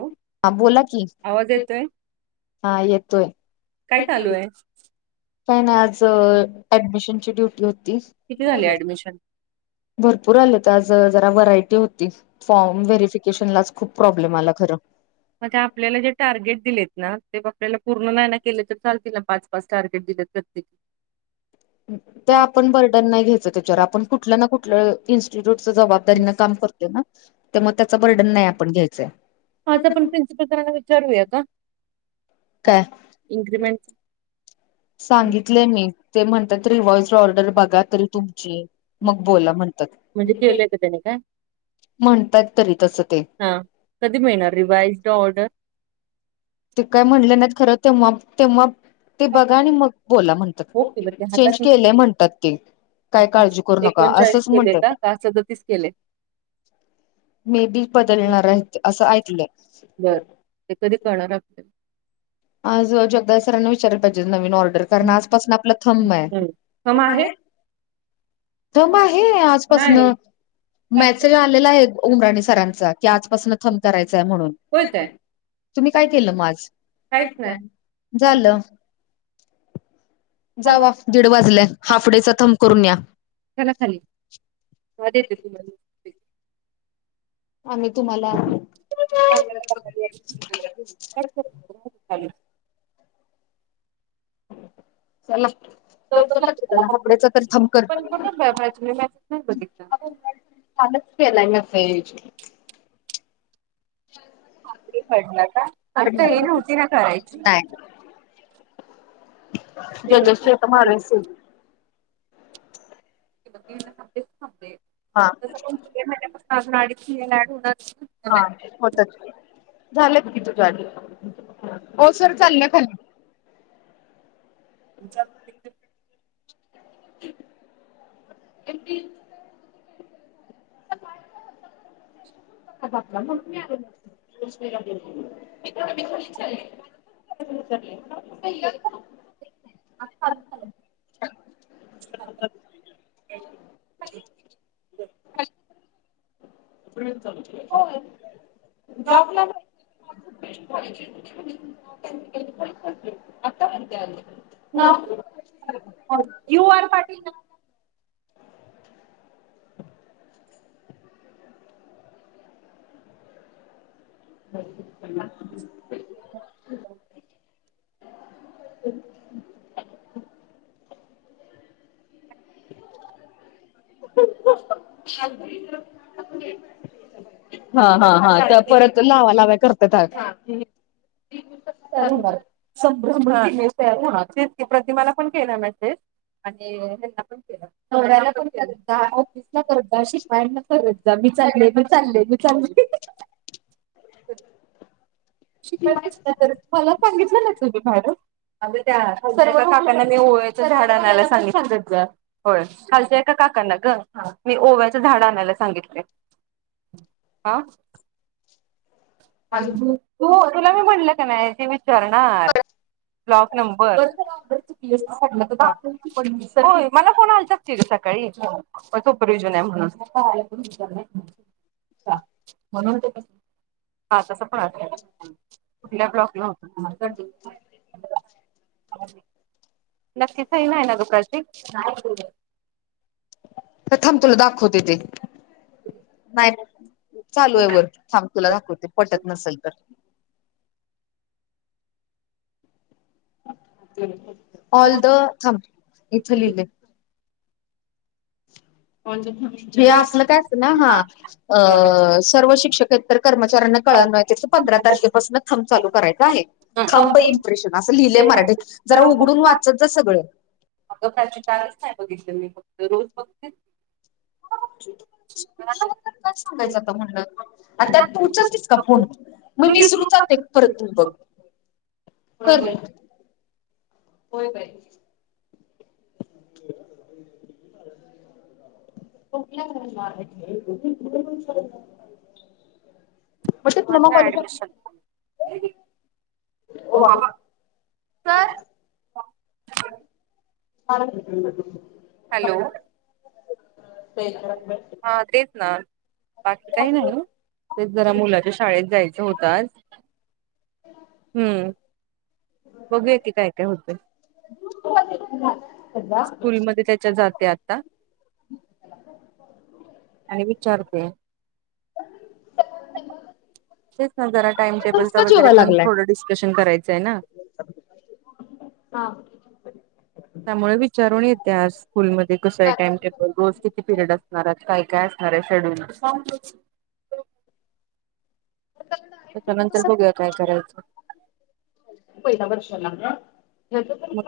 Hello हा बोला की आवाज येतोय हा येतोय काय चाललंय? [inaudible] काय नाही आज ऍडमिशनची ड्युटी होती. किती झाले ऍडमिशन? भरपूर आलेत आज जरा व्हरायटी होती. फॉर्म व्हेरिफिकेशनलाच खूप प्रॉब्लेम आला खरं. म्हणजे आपल्याला जे टार्गेट दिलेत ना ते आपल्याला पूर्ण नाही ना केले तर चालतील ना पाच पाच टार्गेट दिलेत प्रत्येकी ते हा. आपण बर्डन नाही घ्यायचं त्याच्यावर आपण कुठलं ना कुठलं इन्स्टिट्यूटच जबाबदारीने काम करतोय ना मग त्याच बर्डन नाही आपण घ्यायचंय. आज आपण प्रिन्सिपल सरांना विचारूया का? काय? इन्क्रीमेंट सांगित लय मी, ते ते म्हणतात रिवाइज्ड ऑर्डर बघा. तरी तुमची मग बोला म्हणतात. ते केलंय का त्यांनी काय? म्हणताात तरी तसं ते. हा कधी मिळणार रिवाइज्ड ऑर्डर? ते काय म्हणले नाहीत खरं तेव्हा तेव्हा ते बघा आणि मग बोला म्हणतात ओके बरं ते चेंज हातात केलेय म्हणतात ते. काय काळजी करू नका एकोणचाळीस असंच केले म्हणतात. का का सदतीस केले? मे बी बदलणार आहेत असं बर ऐकलंय! ते कधी कळणार आपल्या आज जगदाळे सरांना विचारला पाहिजे नवीन ऑर्डर कारण आजपासून आपला थम आहे. फॉर्म आहे थम आहे आजपासन मॅसेज नाही आलेला आहे उमरांडे सरांचा! की होय आजपासून थम करायचंय म्हणून. काय? तुम्ही काय केलं म आज, काहीच नाही. झाल? जावा दीड वाजल्या हाफ डे चा थम करून या! चला खालीे तवा देते आम्ही तुम्हाला खाली चला! लवकर लागतं त्याला हाफ डे चा तर थम कर. पण कुठे मी मेसेज नाही बघितला. कालच केलाय मी. [inaudible] हाफ डे पडला का? आता हे नव्हती ना करायची? जजश तसं ची आता मारलं सर! दीड ला थांबतय, हा तस पण आता जुलै महिन्या पासन हा होतच झालंत की तुझ्या, ओ सर चाललीया खाली. [inaudible] [inaudible] [inaudible] म्हणून मी आलो नाही. [inaudible] आता चालू झालय. [unintelligible] झालं. हो जॉबला. [unintelligible] You R Patil. [unintelligible] [unintelligible] [unintelligible] हा हा हा. त्या परत लावा लाव्या करताता. चालेल बर [unintelligible] प्रतिमाला पण केला मेसेज आणि हेना पण केला. [unintelligible] आॅफिस ला करत जा. शिपायांना करत जा, मी चाले मी चाले मी चाले. शिकायचंच ना तर, मला सांगितलं नाही तुम्ही मॅडम. अगं त्या [unintelligible] काकांना मी ओवेच झाड आणायला सांगितलं गं. होय, खालच्या ऐका काकांना गं मी ओव्याचं झाड आणायला सांगितलंय. हा. तु, तुला मी म्हणलं कणी की विचारणार. Block number. होय, मला फोन आलता [unintelligible] [unintelligible] सुपरव्हिजन [unintelligible] [unintelligible] म्हणून ते तस. हा तस पण, आ कुठल्या ब्लॉकला होत. नक्कीच [unintelligible] तर थांब तुला दाखवते ते, नाही. चालू आहे वर्क थांब, तुला दाखवते पटत नसेल तर, ऑल द थांब इथ लिहले. हे आसलं काय तर ना हा, अ सर्व शिक्षकेतर तर कर्मचाऱ्यांना, कळवण्यात येत. पंधरा तारखेपासून थम चालू करायचं आहे. थंब इम्प्रेशन असं लिहिले मराठीत, जरा उघडून वाचत जा सगळं. अगं प्राची कालच नाही बघितले, मी‌ फक्त रोज बगते. तर काय सांगायचं म्हणलं, त्यात तुमचाच नुसता फोन. मग मी वीस विसरू जाते परत‌ बघ, रुपयात तर म्हणलं होय बाई. [unintelligible] [unintelligible] ऍडमिशन ओ बाबा [unintelligible] सर [unintelligible] हॅलो. तेच [unintelligible] हा तेच ना, बाकी काय नाही ओ, तेच जरा मुलाच्या शाळेत जायचं होत आज. हम्म. बघू या की काय काय होते. [unintelligible] स्कूलमध्ये त्यांच्या जात्यात. [unintelligible] आणि विचारते. [unintelligible] तेच ना, जरा टाइमटेबलच वगैरे जेवाय पण थोडं डिस्कशन करायचंय ना. हा. त्यामुळे विचारून येते आज, स्कूलमध्ये कसाय टाईमटेबल. रोज किती पिरियड असणार काय काय असणार आहे शेड्यूल.... त्यांच्या भेटत नंतर बघूया काय करायचं... पहिला वर्षाला... मग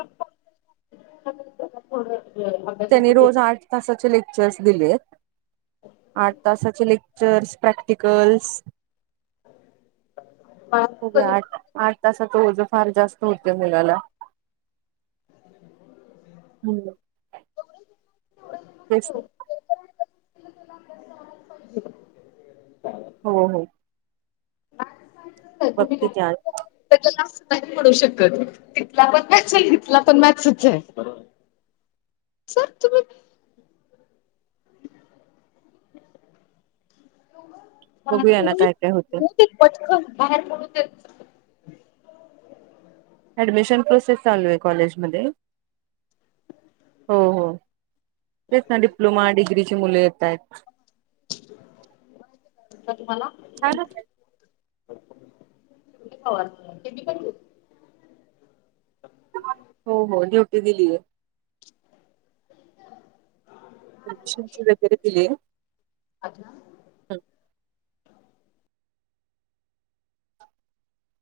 [unintelligible] त्यांनी रोज आठ तासाचे लेक्चर्स दिले आहेत.... आठ तासाचे लेक्चर्स प्रॅक्टिकल्स.... हा... हो आठ आठ तासात ओझ फार जास्त होत मुलाला.... हम्.... बस.... पाहिजे.... हो हो... बघते की आज [unintelligible] ला नाही पडू शकत तिथला पण मॅथस आहे तिथला पण मॅथ्सच आहे.... सर तुम्ही.... बघूया ना काय काय होतंय [unintelligible] ऍडमिशन प्रोसेस चालू आहे कॉलेजमध्ये.... हो हो तेच ना डिप्लोमा डिग्रीची मुलं येत आहेत.... का तुम्हाला? [unintelligible] हो हो ड्युटी दिलीय... नश वगैरे दिले... [unintelligible] या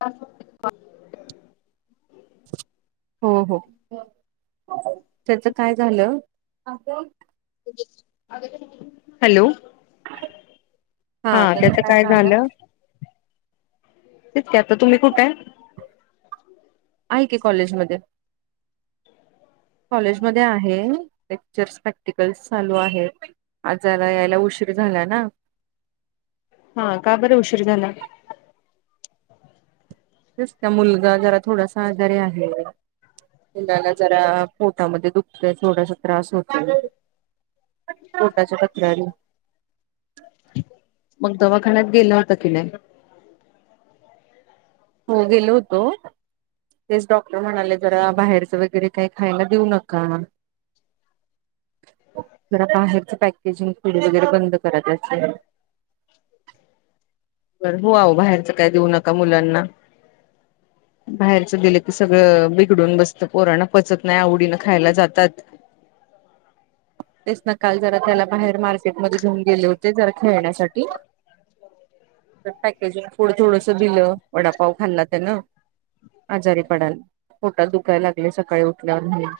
अस हो हो त्याच काय झाले? हॅलो... हा त्याच काय झालं? आ तुम्ही कुठे आहे? आहे की कॉलेजमध्ये.... कॉलेज मध्ये आहे लेक्चर्स प्रॅक्टिकल्स चालू आहेत.... आजला यायला उशीर झाला ना..... हा का बरं उशीर झाला.... मुलगा जरा थोडासा जरे आहे मुलाला जरा पोटामध्ये दुखतय थोडासा त्रास होतो पोटाच्या तक्रारी मग दवाखान्यात गेला होता कि नाही.... हो गेलो होतो... तेच डॉक्टर म्हणाले, जरा बाहेरचं वगैरे काही खायला देऊ नका.... जरा बाहेरच पॅकेजिंग पुढ वगैरे बंद कराच असेल... बर हो आ बाहेरचं काय देऊ नका मुलांना.... [unintelligible] बाहेरचं दिलं तर सगळं बिघडून बसतं पोराना पचत नाही आवडीनं खायला जातात.... तेच न काल जरा त्याला बाहेर मार्केटमध्ये घेऊन गेले होते जरा खेळण्यासाठी.... पॅकेजिंग फूड थोडस दिलं वडापाव खाल्ला त्यान... आजारी पडाल पोटात दुखायला लागले सकाळी उठल्या म्ह...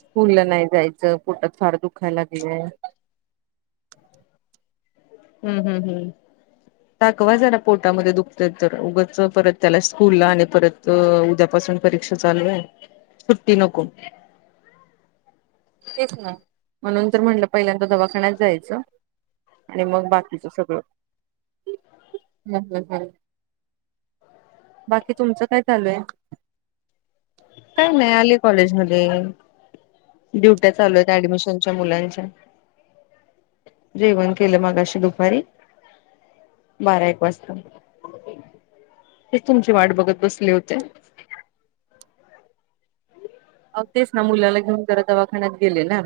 स्कुलला नाही जायचं पोटात फार दुखायला लागलय... हम्म हम् हम..... दाखवा जरा पोटामध्ये दुखत तर उगच परत त्याला स्कूलला आणि परत.... तर उद्यापासून परीक्षा चालू आहे सुट्टी नको.... एक ना म्हणून तर म्हटलं पहिल्यांदा दवाखान्यात जायचं... आणि मग बाकीच सगळं हम्म....... बाकी तुमचं काय चालूय का नाही अली कॉलेज मध्ये ड्युट्या चालू आहेत ऍडमिशनच्या मुलांच्या जेवण केलं मागाशी दुपारी बारा एक वाजता ते तुमची वाट बघत बसली होते अ तेच ना मुलाला घेऊन जरा दवाखान्यात गेले ना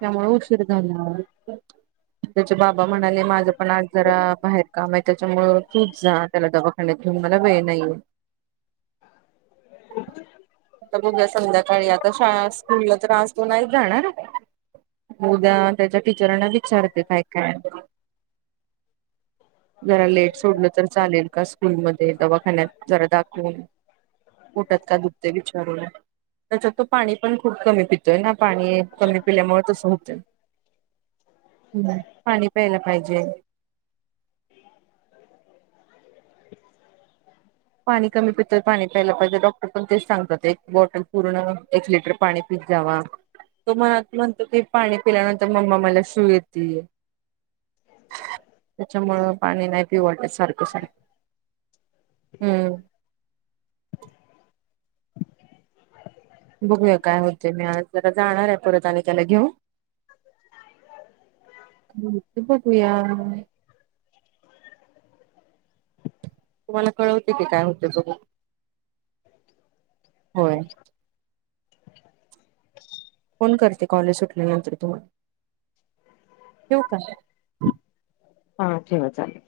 त्यामुळे उशीर झाला त्याचे बाबा म्हणाले माझ पण आज जरा बाहेर काम आहे त्याच्यामुळ तूप जा त्याला दवाखानण्यात घेऊन मला वेळ नाहीये ह आता बघ्या संध्याकाळी आता शाळा स्कूलला तर्रस नाही जाणार उद्या त्याच्या टीचरांना विचारते काय काय जरा लेट सोडलं तर चालेल का स्कूलमध्ये दवाखान्यात जरा दाखवून उठत का गुपते विचारू त्याच्यात तो पाणी पण खूप कमी प पाणी कमी पिल्यामुळे तस होत पाणी प्याला पाहिजे पाणी कमी पित पाणी प्यायला पाहिजे डॉक्टर पण तेच सांगतात एक बॉटल पूर्ण एक लिटर पाणी जावा तो मला म्हणतो की पाणी पिल्यानंतर मम्मा मला शू येते त्याच्यामुळ पाणी नाही पिवट सारखं सारखं हम्म बघूया काय होते मी जरा जाणार आहे परत आणि त्याला घेऊन पपया तुम्हाला कळवते की काय होते बघू होय फोन करते कॉलेज सुठल्यानंतर तुम्हाला ठेऊ का हा ठेव चालेल